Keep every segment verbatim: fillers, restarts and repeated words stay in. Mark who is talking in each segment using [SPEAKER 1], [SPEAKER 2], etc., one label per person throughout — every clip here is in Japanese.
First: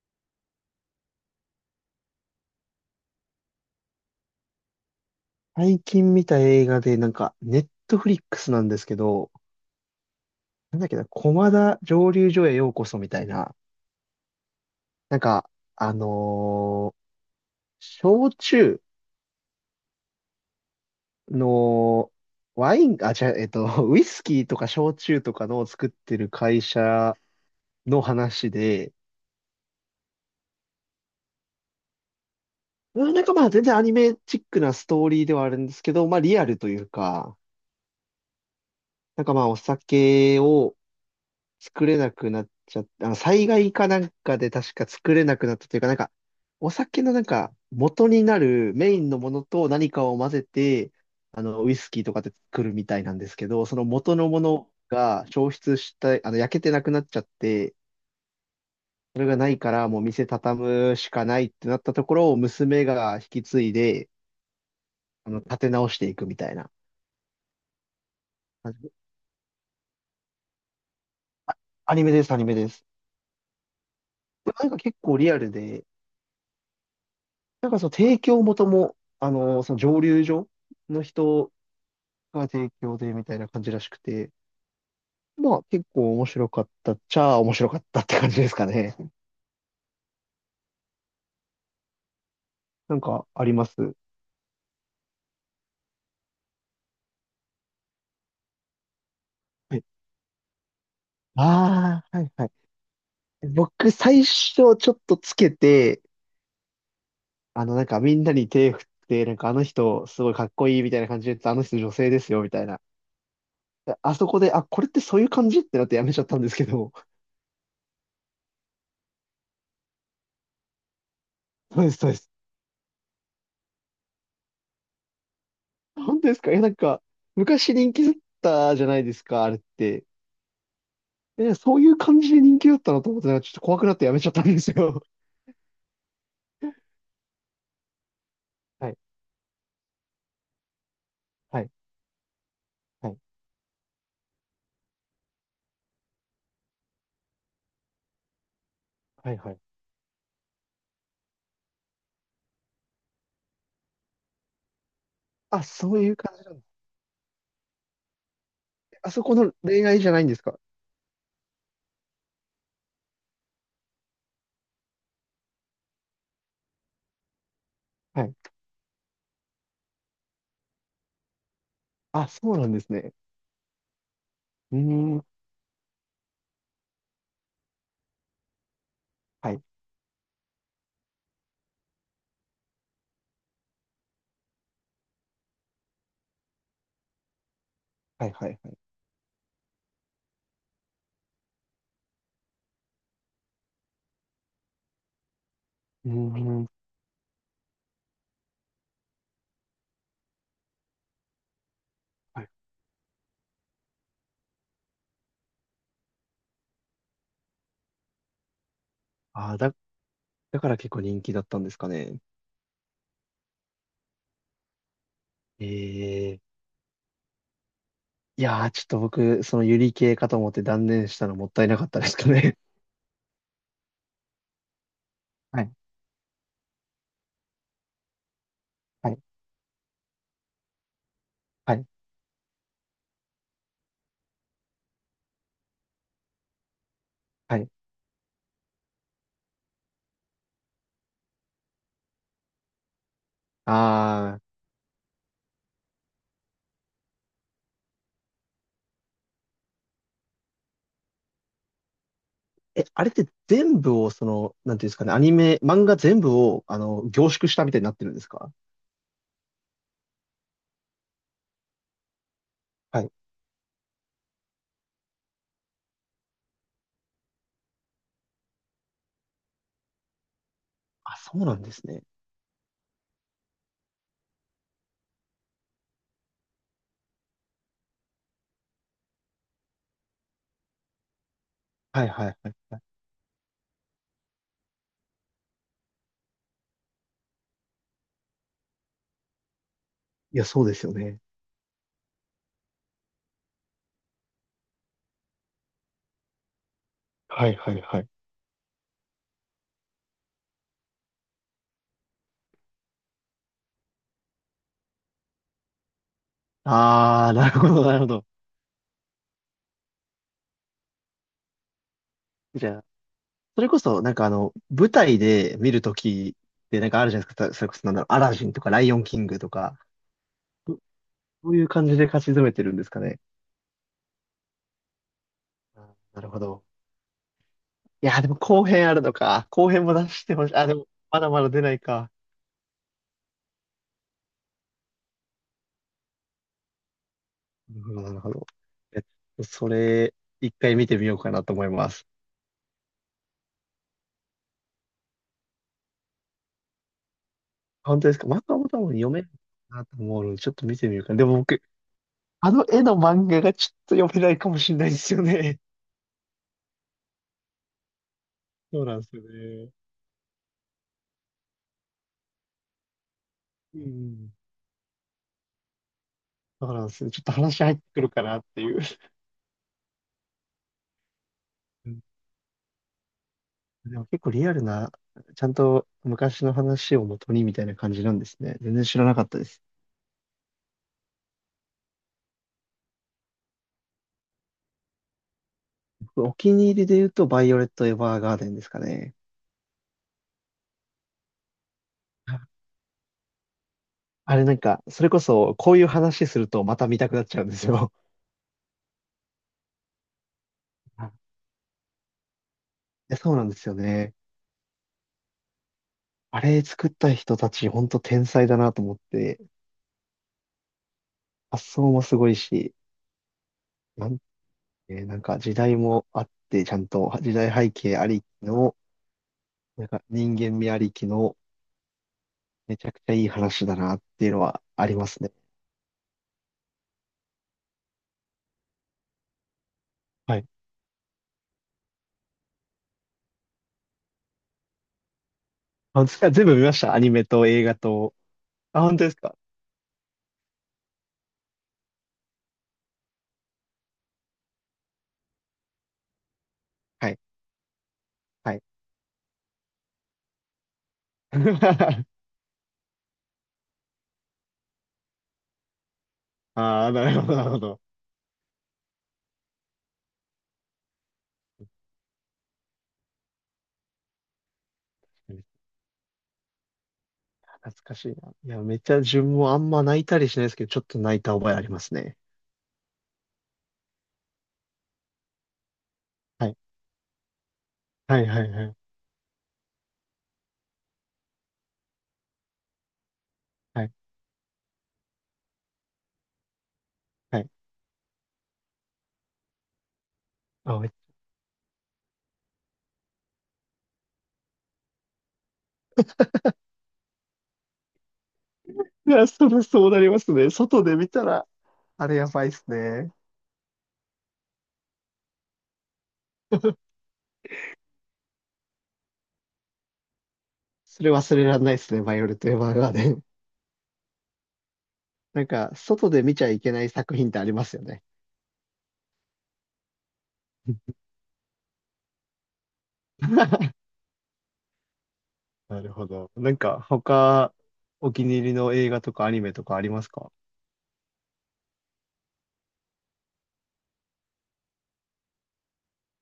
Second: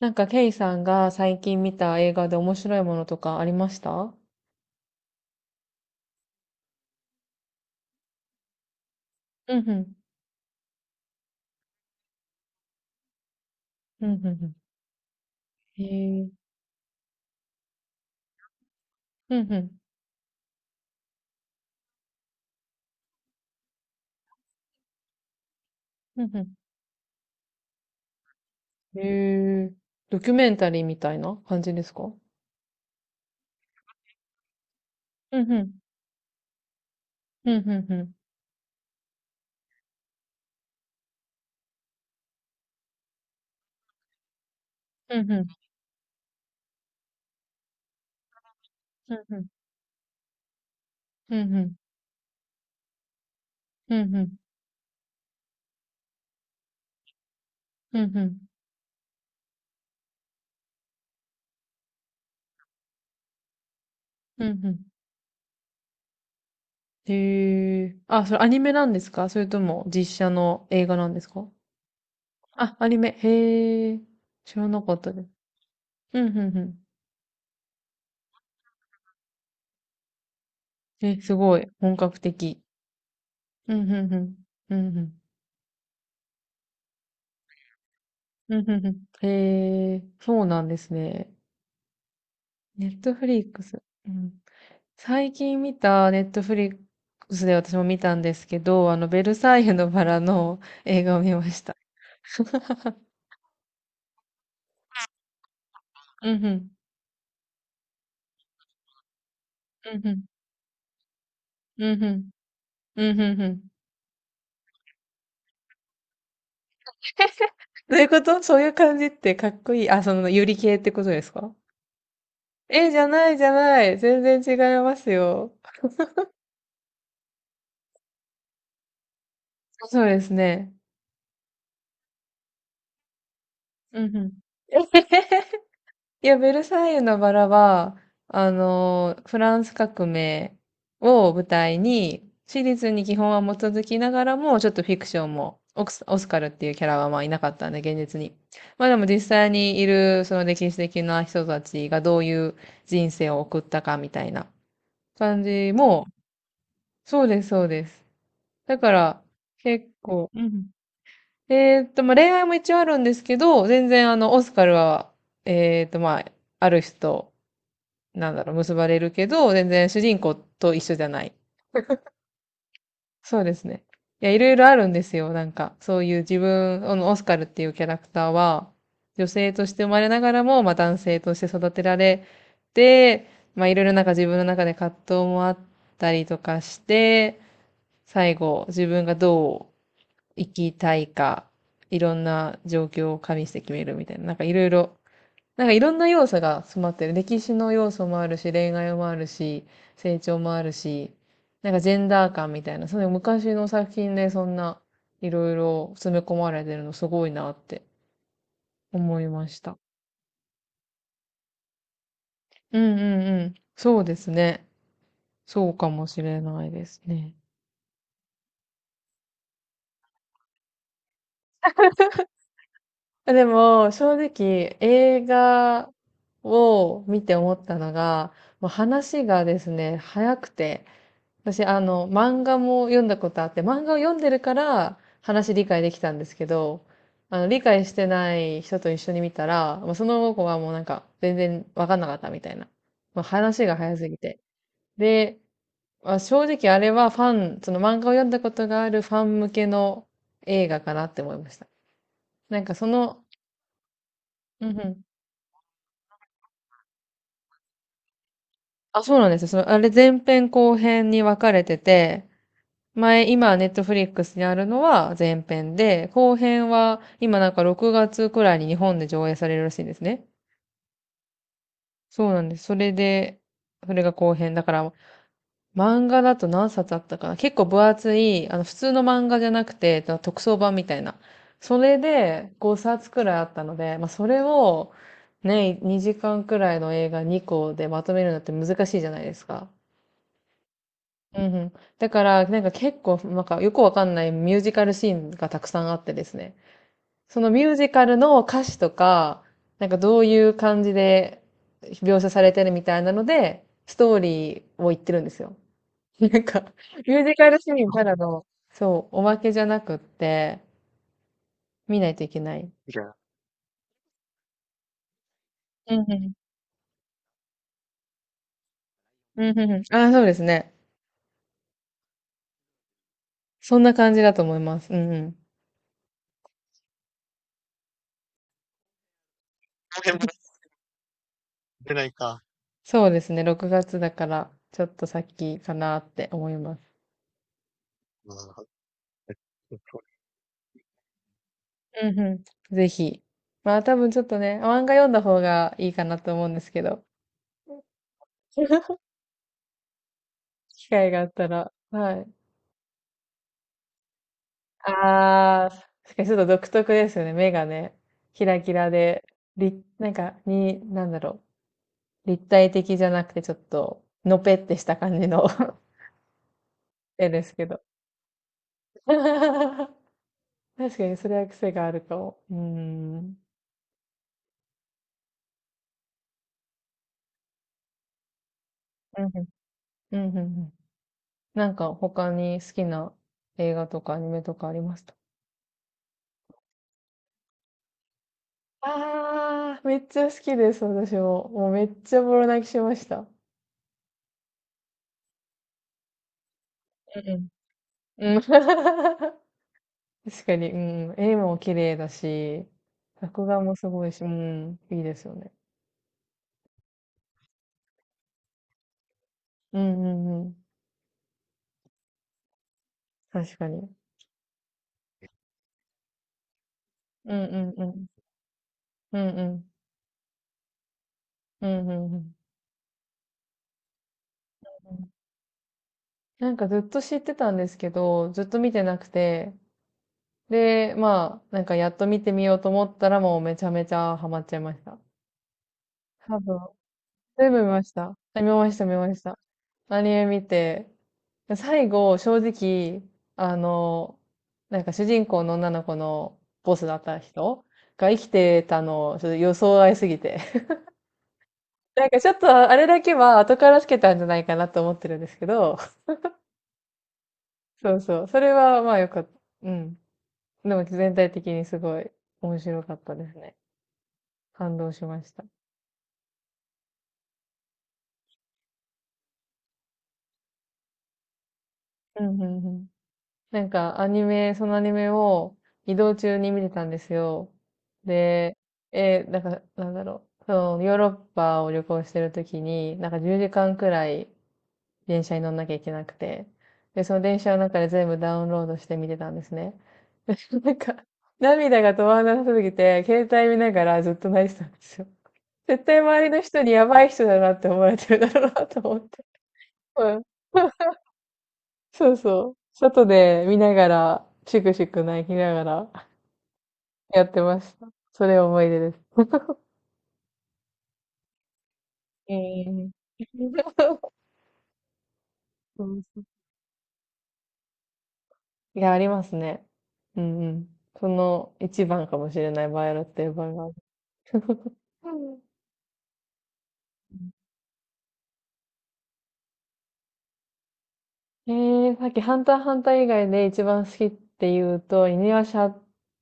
[SPEAKER 1] なんか、ケイさんが最近見た映画で面白いものとかありました？
[SPEAKER 2] 最近見た映画で、なんか、ネットフリックスなんですけど、
[SPEAKER 1] うんうん。
[SPEAKER 2] なんだっけな、駒田蒸留所へようこそみたいな、
[SPEAKER 1] うんうんうん。
[SPEAKER 2] なんか、
[SPEAKER 1] へ
[SPEAKER 2] あ
[SPEAKER 1] え。
[SPEAKER 2] のー焼酎
[SPEAKER 1] うんうん。
[SPEAKER 2] の、ワイン、あ、違う、えっと、ウイスキーとか焼酎とかの作って
[SPEAKER 1] う
[SPEAKER 2] る
[SPEAKER 1] んうん。
[SPEAKER 2] 会社の話で、
[SPEAKER 1] へえ。ドキュメンタリーみたいな感じですか？
[SPEAKER 2] うん、なんかまあ全然アニメチックなストーリーで
[SPEAKER 1] う
[SPEAKER 2] はあ
[SPEAKER 1] んう
[SPEAKER 2] るんで
[SPEAKER 1] ん。
[SPEAKER 2] すけど、まあリアルというか、
[SPEAKER 1] うんうんうん。
[SPEAKER 2] なんかまあお酒を作れなくなっちゃって、あの、災害かなんかで確か作
[SPEAKER 1] う
[SPEAKER 2] れ
[SPEAKER 1] んう
[SPEAKER 2] な
[SPEAKER 1] ん。
[SPEAKER 2] くなったというか、なんか、お酒のなんか、元になるメイン
[SPEAKER 1] う
[SPEAKER 2] の
[SPEAKER 1] ん
[SPEAKER 2] も
[SPEAKER 1] う
[SPEAKER 2] の
[SPEAKER 1] ん。
[SPEAKER 2] と何かを混ぜて、
[SPEAKER 1] う
[SPEAKER 2] あ
[SPEAKER 1] んう
[SPEAKER 2] の、ウ
[SPEAKER 1] ん。
[SPEAKER 2] イスキーとかで作るみたいなんですけど、その
[SPEAKER 1] うん
[SPEAKER 2] 元
[SPEAKER 1] う
[SPEAKER 2] の
[SPEAKER 1] ん。
[SPEAKER 2] ものが消失した、あの、焼けてなくなっちゃって、
[SPEAKER 1] うん
[SPEAKER 2] それがないからもう店畳むしかないってなったところを娘が引き継いで、
[SPEAKER 1] うん。
[SPEAKER 2] あの、立て直していくみたいな。
[SPEAKER 1] へえ。あ、それアニメなんですか、それとも実写の映画なんですか？
[SPEAKER 2] アニメです、アニメで
[SPEAKER 1] あ、
[SPEAKER 2] す。
[SPEAKER 1] アニメ。へえ。知
[SPEAKER 2] な
[SPEAKER 1] ら
[SPEAKER 2] んか
[SPEAKER 1] なか
[SPEAKER 2] 結
[SPEAKER 1] った
[SPEAKER 2] 構
[SPEAKER 1] です。
[SPEAKER 2] リアルで、
[SPEAKER 1] うんうんうん。
[SPEAKER 2] なんかその提供元も、あの、その蒸留所の
[SPEAKER 1] え、す
[SPEAKER 2] 人
[SPEAKER 1] ごい。本格
[SPEAKER 2] が
[SPEAKER 1] 的。
[SPEAKER 2] 提供でみたいな感じ
[SPEAKER 1] う
[SPEAKER 2] ら
[SPEAKER 1] んう
[SPEAKER 2] しく
[SPEAKER 1] んう
[SPEAKER 2] て、
[SPEAKER 1] ん。うんうん。
[SPEAKER 2] まあ結構面白かったっちゃあ面白かったって感じです
[SPEAKER 1] う
[SPEAKER 2] か
[SPEAKER 1] ん、うんう
[SPEAKER 2] ね。
[SPEAKER 1] ん。へえ、そうなんですね。ネ
[SPEAKER 2] な
[SPEAKER 1] ッ
[SPEAKER 2] ん
[SPEAKER 1] トフ
[SPEAKER 2] か
[SPEAKER 1] リ
[SPEAKER 2] あ
[SPEAKER 1] ッ
[SPEAKER 2] り
[SPEAKER 1] ク
[SPEAKER 2] ま
[SPEAKER 1] ス。
[SPEAKER 2] す。
[SPEAKER 1] うん。最近見たネットフリックスで私も見たんですけど、あの、ベルサイユ
[SPEAKER 2] はい。
[SPEAKER 1] のバラの映画を見ました。
[SPEAKER 2] ああ、はいはい。僕最初ちょっとつけて、
[SPEAKER 1] うんうん。
[SPEAKER 2] あのなんかみんなに手振って、なんかあの
[SPEAKER 1] うん
[SPEAKER 2] 人
[SPEAKER 1] う
[SPEAKER 2] す
[SPEAKER 1] ん。
[SPEAKER 2] ごいかっこいいみたいな感じで言ってたあの人女
[SPEAKER 1] うんう
[SPEAKER 2] 性で
[SPEAKER 1] ん。
[SPEAKER 2] すよみたいな。
[SPEAKER 1] うんうんうん。
[SPEAKER 2] であそこで、あ、これってそういう感じってなってやめちゃったんですけど。
[SPEAKER 1] どういうこと、そういう感じってかっこいい。あ、その、ユリ系ってことですか？
[SPEAKER 2] そうです、そうです。
[SPEAKER 1] え、じゃないじゃない。全然違いますよ。
[SPEAKER 2] 本当ですか？え、いやなんか昔人気だったじゃないですか、あれっ
[SPEAKER 1] そ
[SPEAKER 2] て。
[SPEAKER 1] うですね。
[SPEAKER 2] え、そういう感じで人気だったなと思ってたら、ちょっと怖くなっ
[SPEAKER 1] う
[SPEAKER 2] てや
[SPEAKER 1] んう
[SPEAKER 2] めち
[SPEAKER 1] ん。
[SPEAKER 2] ゃったんですよ。
[SPEAKER 1] いや、ベルサイユのバラは、あ
[SPEAKER 2] はい、
[SPEAKER 1] の、フランス革命を舞
[SPEAKER 2] はい、
[SPEAKER 1] 台に、史実に
[SPEAKER 2] は
[SPEAKER 1] 基
[SPEAKER 2] い、
[SPEAKER 1] 本は基づきながらも、ちょっとフィクションも、オクス、オスカルっていうキャラはまあいなかったんで、現実に。まあでも実
[SPEAKER 2] はい、
[SPEAKER 1] 際
[SPEAKER 2] はい。
[SPEAKER 1] にいる、その歴史的な人たちがどういう人生を送ったかみたいな感
[SPEAKER 2] あ、
[SPEAKER 1] じ
[SPEAKER 2] そう
[SPEAKER 1] も、
[SPEAKER 2] いう感じなんですね。
[SPEAKER 1] そうです、そうです。だか
[SPEAKER 2] あそ
[SPEAKER 1] ら、
[SPEAKER 2] この恋
[SPEAKER 1] 結
[SPEAKER 2] 愛じゃないん
[SPEAKER 1] 構、
[SPEAKER 2] で
[SPEAKER 1] う
[SPEAKER 2] すか？
[SPEAKER 1] ん。えーっと、まあ恋愛も一応あるんですけど、全然あの、オスカルは、えーっと、まあ、ある人、
[SPEAKER 2] は
[SPEAKER 1] な
[SPEAKER 2] い。
[SPEAKER 1] んだろう、結ばれるけど、全然主人公と一緒じゃない。
[SPEAKER 2] あ、そうなんですね。
[SPEAKER 1] そうですね。いや、いろいろあ
[SPEAKER 2] うー
[SPEAKER 1] るんです
[SPEAKER 2] ん。
[SPEAKER 1] よ。なんか、そういう自分、あの、オスカルっていうキャラクターは、女性
[SPEAKER 2] はい、
[SPEAKER 1] として生まれながらも、まあ、男性として育てられて、まあ、いろいろなんか自分の中で葛藤もあったりとかして、
[SPEAKER 2] はい、
[SPEAKER 1] 最
[SPEAKER 2] はい、
[SPEAKER 1] 後、
[SPEAKER 2] は
[SPEAKER 1] 自
[SPEAKER 2] い。
[SPEAKER 1] 分がどう生きたいか、いろんな状況を加味して決めるみたいな、なんかいろいろ、なんかいろんな
[SPEAKER 2] うー
[SPEAKER 1] 要素が
[SPEAKER 2] ん。
[SPEAKER 1] 詰まってる。歴史の要素もあるし、恋愛もあるし、成長もあるし、なんかジェンダー
[SPEAKER 2] はい。
[SPEAKER 1] 感みたいな、その昔の作品でそんないろいろ詰め込まれてるのすごいなって思いま
[SPEAKER 2] あー
[SPEAKER 1] し
[SPEAKER 2] だ、
[SPEAKER 1] た。
[SPEAKER 2] だから結構人気だったんですかね。
[SPEAKER 1] うんうんうん。そうですね。そうかもしれ
[SPEAKER 2] ええ、
[SPEAKER 1] ないですね。
[SPEAKER 2] いやー、ちょっと僕、そのユリ系かと思って断念したのもったいなかったですかね。
[SPEAKER 1] あでも、正直、映
[SPEAKER 2] はい、
[SPEAKER 1] 画を見て思ったのが、もう
[SPEAKER 2] はい、
[SPEAKER 1] 話がですね、早くて、私、
[SPEAKER 2] は
[SPEAKER 1] あ
[SPEAKER 2] い、
[SPEAKER 1] の、漫画も読んだことあって、漫画を読んでるから話理解できたんですけど、あの、
[SPEAKER 2] は
[SPEAKER 1] 理
[SPEAKER 2] い。
[SPEAKER 1] 解してない人と一緒に見たら、まその子はもうなんか全然わかんなかったみたいな。ま話が早すぎて。
[SPEAKER 2] ああ。
[SPEAKER 1] で、まあ、正直あれはファン、その漫画を読んだことがあるファン向けの映画かなって思いました。なんか
[SPEAKER 2] え、
[SPEAKER 1] そ
[SPEAKER 2] あれっ
[SPEAKER 1] の、
[SPEAKER 2] て全部を、その、
[SPEAKER 1] う
[SPEAKER 2] なん
[SPEAKER 1] んう
[SPEAKER 2] ていうんです
[SPEAKER 1] ん。
[SPEAKER 2] かね、アニメ、漫画全部を、あの、凝縮したみたいになってるんですか？
[SPEAKER 1] あ、そうなんですよ。その、あれ前編後編に分かれてて、
[SPEAKER 2] はい。
[SPEAKER 1] 前、今、ネットフリックスにあるのは前編で、後編は今なんかろくがつくらいに日本で上映されるらしいんですね。
[SPEAKER 2] あ、そうなんですね。
[SPEAKER 1] そうなんです。それで、それが後編。だから、漫画だと何冊あったかな、結構分厚い、あの、普通の漫画じゃなくて、特装版みたいな。それ
[SPEAKER 2] はいはいは
[SPEAKER 1] で
[SPEAKER 2] い。
[SPEAKER 1] ごさつくらいあったので、まあ、それをね、にじかんくらいの映画にこでまとめるのって難しいじゃないですか。
[SPEAKER 2] いや、そうですよね。
[SPEAKER 1] うんうん。だから、なんか結構、なんかよくわかんないミュージカルシーンがたくさんあってですね。そ
[SPEAKER 2] は
[SPEAKER 1] の
[SPEAKER 2] い
[SPEAKER 1] ミ
[SPEAKER 2] は
[SPEAKER 1] ュー
[SPEAKER 2] い
[SPEAKER 1] ジ
[SPEAKER 2] は
[SPEAKER 1] カ
[SPEAKER 2] い。
[SPEAKER 1] ルの歌詞とか、なんかどういう感じで描写されてるみたいなので、ストーリーを言ってるんですよ。なんか、ミュー
[SPEAKER 2] あー、
[SPEAKER 1] ジカ
[SPEAKER 2] なる
[SPEAKER 1] ル
[SPEAKER 2] ほ
[SPEAKER 1] シ
[SPEAKER 2] ど、
[SPEAKER 1] ーン
[SPEAKER 2] なる
[SPEAKER 1] た
[SPEAKER 2] ほ
[SPEAKER 1] だ
[SPEAKER 2] ど。
[SPEAKER 1] の、そう、おまけじゃなくって、見ないといけな
[SPEAKER 2] じ
[SPEAKER 1] い。
[SPEAKER 2] ゃあ、それこそ、なんかあの、舞台で見ると
[SPEAKER 1] うんうん。
[SPEAKER 2] きで、なんかあるじゃないですか。それこそ、なんだろう、アラジンとか、ライオンキングと
[SPEAKER 1] うんうん
[SPEAKER 2] か、
[SPEAKER 1] うん。ああ、そうですね。
[SPEAKER 2] そそういう感じで勝ち詰めてるんですかね。
[SPEAKER 1] そんな感じだと思います。うんうん。
[SPEAKER 2] あ、なるほど。いや、でも後編あるのか。後編も出してほしい。あ、でも、まだまだ出ないか。
[SPEAKER 1] そうですね。ろくがつだから、ちょっと先かなって思います。
[SPEAKER 2] なるほど、なるほど。えっと、それ、一回見てみようかなと思います。
[SPEAKER 1] うんうん。ぜひ。まあ多分ちょっとね、漫画読んだ方がいいかなと思うんですけど。
[SPEAKER 2] 本当ですか？漫画も多分読 めるかなと思うので、ちょっと見
[SPEAKER 1] 機
[SPEAKER 2] てみよう
[SPEAKER 1] 会
[SPEAKER 2] かな。
[SPEAKER 1] があ
[SPEAKER 2] で
[SPEAKER 1] っ
[SPEAKER 2] も
[SPEAKER 1] た
[SPEAKER 2] 僕、
[SPEAKER 1] ら。はい。
[SPEAKER 2] あの絵の漫画がちょっと読めないかもしれないですよね。
[SPEAKER 1] ああ、確かにちょっと独特ですよね。目がね、キラキ
[SPEAKER 2] そう
[SPEAKER 1] ラ
[SPEAKER 2] なんですよ
[SPEAKER 1] で、
[SPEAKER 2] ね。
[SPEAKER 1] 立なんか、に、なんだろう。立体的じゃなくてちょっ
[SPEAKER 2] う
[SPEAKER 1] と、
[SPEAKER 2] ん。
[SPEAKER 1] のぺってした感じの
[SPEAKER 2] そうなんですよ。ちょっ
[SPEAKER 1] 絵
[SPEAKER 2] と
[SPEAKER 1] です
[SPEAKER 2] 話
[SPEAKER 1] け
[SPEAKER 2] 入っ
[SPEAKER 1] ど。
[SPEAKER 2] てくるかなっていう。
[SPEAKER 1] 確かにそれは癖が
[SPEAKER 2] う
[SPEAKER 1] あ
[SPEAKER 2] ん、
[SPEAKER 1] るかも。うーん。うん
[SPEAKER 2] でも結構リアルな、ちゃんと昔の話を元にみたいな感じなんですね。全然知らな
[SPEAKER 1] う
[SPEAKER 2] か
[SPEAKER 1] ん。
[SPEAKER 2] ったです。
[SPEAKER 1] うんうんうん。なんか他に好きな映画とかアニメとかありますた？
[SPEAKER 2] 僕お気に入りで言うと、バイオレット・エヴァーガーデンですかね。
[SPEAKER 1] ああ、めっちゃ好きです、私も。もうめっちゃボロ泣きしました。
[SPEAKER 2] あれなんか、それこそ、こういう話するとまた見たく
[SPEAKER 1] う
[SPEAKER 2] なっちゃう
[SPEAKER 1] ん。
[SPEAKER 2] んですよ。
[SPEAKER 1] うん 確かに、う ん。
[SPEAKER 2] い
[SPEAKER 1] 絵も綺麗だし、
[SPEAKER 2] や、そうな
[SPEAKER 1] 作
[SPEAKER 2] んで
[SPEAKER 1] 画
[SPEAKER 2] すよ
[SPEAKER 1] もすごい
[SPEAKER 2] ね。
[SPEAKER 1] し、うん、いいですよね。
[SPEAKER 2] あれ作った人たち、ほんと天才だなと思って、
[SPEAKER 1] うんうんうん。
[SPEAKER 2] 発想もすごいし、
[SPEAKER 1] 確かに。
[SPEAKER 2] なんて、なんか時代もあって、ちゃんと
[SPEAKER 1] う
[SPEAKER 2] 時
[SPEAKER 1] ん
[SPEAKER 2] 代
[SPEAKER 1] う
[SPEAKER 2] 背
[SPEAKER 1] んう
[SPEAKER 2] 景
[SPEAKER 1] ん。
[SPEAKER 2] ありきの、
[SPEAKER 1] うんうん。
[SPEAKER 2] なんか人間味ありきの、
[SPEAKER 1] うんうんうん。
[SPEAKER 2] めちゃくちゃいい話だなっていうのはありますね。
[SPEAKER 1] なんかずっと知ってたんですけど、ずっと見てなくて、
[SPEAKER 2] はい。
[SPEAKER 1] で、まあ、なんかやっと見てみようと思ったらもうめちゃめちゃハマっちゃいました。
[SPEAKER 2] あ、
[SPEAKER 1] 多
[SPEAKER 2] 全部
[SPEAKER 1] 分
[SPEAKER 2] 見ました。アニメと
[SPEAKER 1] 全部
[SPEAKER 2] 映
[SPEAKER 1] 見
[SPEAKER 2] 画
[SPEAKER 1] まし
[SPEAKER 2] と。
[SPEAKER 1] た。あ見まし
[SPEAKER 2] あ、
[SPEAKER 1] た、見
[SPEAKER 2] 本当で
[SPEAKER 1] ま
[SPEAKER 2] す
[SPEAKER 1] し
[SPEAKER 2] か？
[SPEAKER 1] た。アニメ見て、最後、正直、あの、なんか主人公の女の子のボスだっ
[SPEAKER 2] は
[SPEAKER 1] た
[SPEAKER 2] い。
[SPEAKER 1] 人が生き
[SPEAKER 2] は
[SPEAKER 1] て
[SPEAKER 2] い。
[SPEAKER 1] たの、ちょっと予想外すぎて。な んかちょっとあれだけは後からつけたんじゃないかなと思ってるんですけど、
[SPEAKER 2] ああ、なるほど、なるほど。
[SPEAKER 1] そうそう。それはまあよかった。うん。でも全体的にすごい面白かったですね。感動しました。
[SPEAKER 2] 懐かしいな。いや、めっちゃ自分もあんま泣いたりしないですけど、ちょっと泣いた覚えありますね。
[SPEAKER 1] うん、うん、うん。なんかアニメ、そのアニメを移動中
[SPEAKER 2] は
[SPEAKER 1] に
[SPEAKER 2] い。
[SPEAKER 1] 見てたんですよ。
[SPEAKER 2] はいはい
[SPEAKER 1] で、
[SPEAKER 2] はい。
[SPEAKER 1] えー、なんか、なんだろう。そのヨーロッパを旅行してる時に、なんかじゅうじかん
[SPEAKER 2] は
[SPEAKER 1] く
[SPEAKER 2] い。
[SPEAKER 1] らい電車に乗んなきゃいけなくて、で、その電
[SPEAKER 2] は
[SPEAKER 1] 車
[SPEAKER 2] い。
[SPEAKER 1] の中で全部ダウンロードして見てたんですね。でなん
[SPEAKER 2] あ、めっ
[SPEAKER 1] か、涙が止まらなさすぎて、携帯見ながらずっと泣いてたんですよ。絶対周りの人にやばい人だなって思われてるだろうなと思っ
[SPEAKER 2] い
[SPEAKER 1] て。
[SPEAKER 2] や、それそうな
[SPEAKER 1] う
[SPEAKER 2] りま
[SPEAKER 1] ん。
[SPEAKER 2] すね。外で見たら、あ
[SPEAKER 1] そう
[SPEAKER 2] れやばいっ
[SPEAKER 1] そう。
[SPEAKER 2] す
[SPEAKER 1] 外
[SPEAKER 2] ね。
[SPEAKER 1] で見ながら、シクシク泣きながら やってました。それ思い出です。
[SPEAKER 2] それ忘れられないですね、バイオ
[SPEAKER 1] え
[SPEAKER 2] レット・エヴァーガ
[SPEAKER 1] え
[SPEAKER 2] ーデン。
[SPEAKER 1] そ
[SPEAKER 2] なんか、
[SPEAKER 1] うそう
[SPEAKER 2] 外 で見ちゃいけない作品ってありますよね。
[SPEAKER 1] いや、ありますね。うんうん。その一番かもしれないバイオレットエヴァンがある。うん。
[SPEAKER 2] なるほど。なんか、他、お気に入りの映画とかアニメとかありますか？
[SPEAKER 1] えー、さっきハンターハンター以外で一番好きって言うと、犬夜叉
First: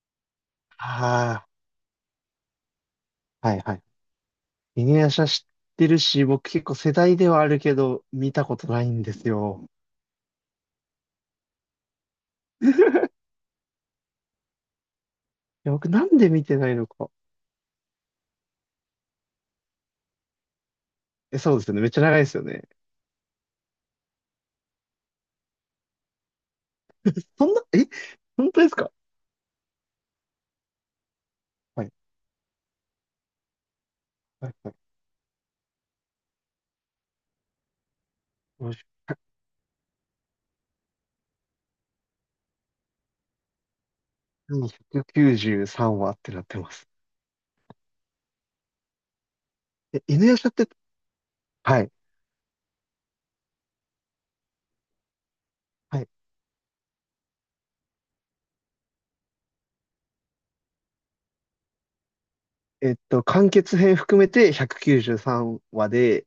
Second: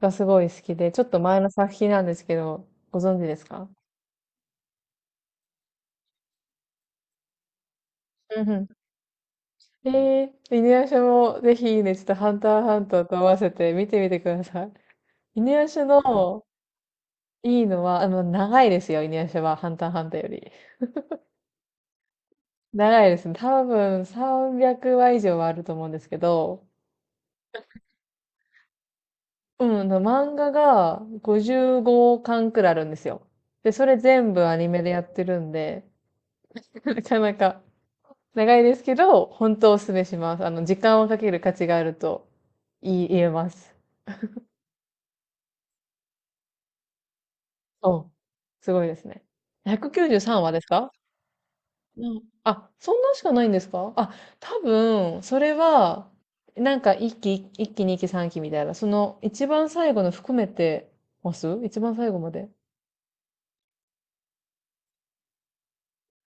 [SPEAKER 1] がすごい好きで、ちょっと前
[SPEAKER 2] あ
[SPEAKER 1] の作品なんですけど、ご存知です
[SPEAKER 2] あ、はい
[SPEAKER 1] か？
[SPEAKER 2] はい。犬夜叉知ってるし、僕結構世代ではあるけど、見
[SPEAKER 1] う
[SPEAKER 2] た
[SPEAKER 1] んう
[SPEAKER 2] こと
[SPEAKER 1] ん
[SPEAKER 2] ないんですよ。
[SPEAKER 1] えー、犬夜叉もぜひね、ちょっとハンターハンター
[SPEAKER 2] い
[SPEAKER 1] と合わせて見てみてください。犬夜
[SPEAKER 2] や、
[SPEAKER 1] 叉
[SPEAKER 2] 僕なんで
[SPEAKER 1] の
[SPEAKER 2] 見てないのか。
[SPEAKER 1] いいのは、あの、長いですよ、犬夜叉は、ハンターハンターより。
[SPEAKER 2] え、そうですよね。めっちゃ長いですよね。
[SPEAKER 1] 長いですね。多分さんびゃくわ以上はあると思うんですけど、
[SPEAKER 2] そんな、え、本当ですか？
[SPEAKER 1] うん、あの漫画が55
[SPEAKER 2] はい、
[SPEAKER 1] 巻くらいあるんですよ。で、それ全部
[SPEAKER 2] はい、
[SPEAKER 1] アニ
[SPEAKER 2] は
[SPEAKER 1] メで
[SPEAKER 2] い。
[SPEAKER 1] やってるんで、なかなか長いで
[SPEAKER 2] も
[SPEAKER 1] すけど、本当おすすめします。あの、時間をかける価値があると言い言えます。
[SPEAKER 2] うひゃくきゅうじゅうさんわってなってます。
[SPEAKER 1] そう、すごいですね。
[SPEAKER 2] え、
[SPEAKER 1] 193
[SPEAKER 2] 犬夜叉
[SPEAKER 1] 話です
[SPEAKER 2] って、
[SPEAKER 1] か？
[SPEAKER 2] はい、
[SPEAKER 1] うん。あ、そんなしかないんですか？あ、多分、それ
[SPEAKER 2] はい。
[SPEAKER 1] は、なんか一期、一期、二期、三期みたいな、その一番最後の含めてます？一番最後まで。
[SPEAKER 2] えっと、完結編含めてひゃくきゅうじゅうさんわで、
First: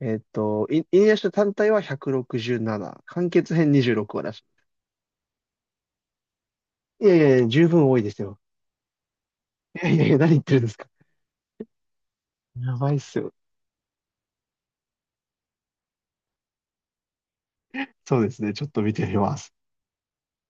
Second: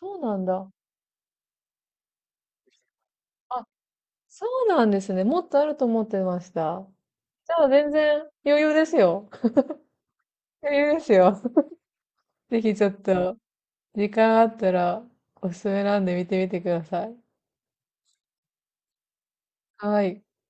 [SPEAKER 2] え
[SPEAKER 1] う
[SPEAKER 2] っ
[SPEAKER 1] なん
[SPEAKER 2] と、
[SPEAKER 1] だ。
[SPEAKER 2] い犬夜叉単体はひゃくろくじゅうなな、完結
[SPEAKER 1] あ、
[SPEAKER 2] 編にじゅうろくわだし
[SPEAKER 1] そうなんですね。もっとあると思ってました。
[SPEAKER 2] い。いやいやいや、
[SPEAKER 1] じゃ
[SPEAKER 2] 十
[SPEAKER 1] あ
[SPEAKER 2] 分
[SPEAKER 1] 全
[SPEAKER 2] 多いで
[SPEAKER 1] 然
[SPEAKER 2] すよ。
[SPEAKER 1] 余裕ですよ。
[SPEAKER 2] いやいやいや、何言ってるんで
[SPEAKER 1] 余
[SPEAKER 2] すか？
[SPEAKER 1] 裕ですよ。ぜひ
[SPEAKER 2] や
[SPEAKER 1] ちょ
[SPEAKER 2] ば
[SPEAKER 1] っ
[SPEAKER 2] いっすよ。
[SPEAKER 1] と、時間あったら、おすすめなんで見てみてください。
[SPEAKER 2] そうですね。ちょっと見てみます。
[SPEAKER 1] はい。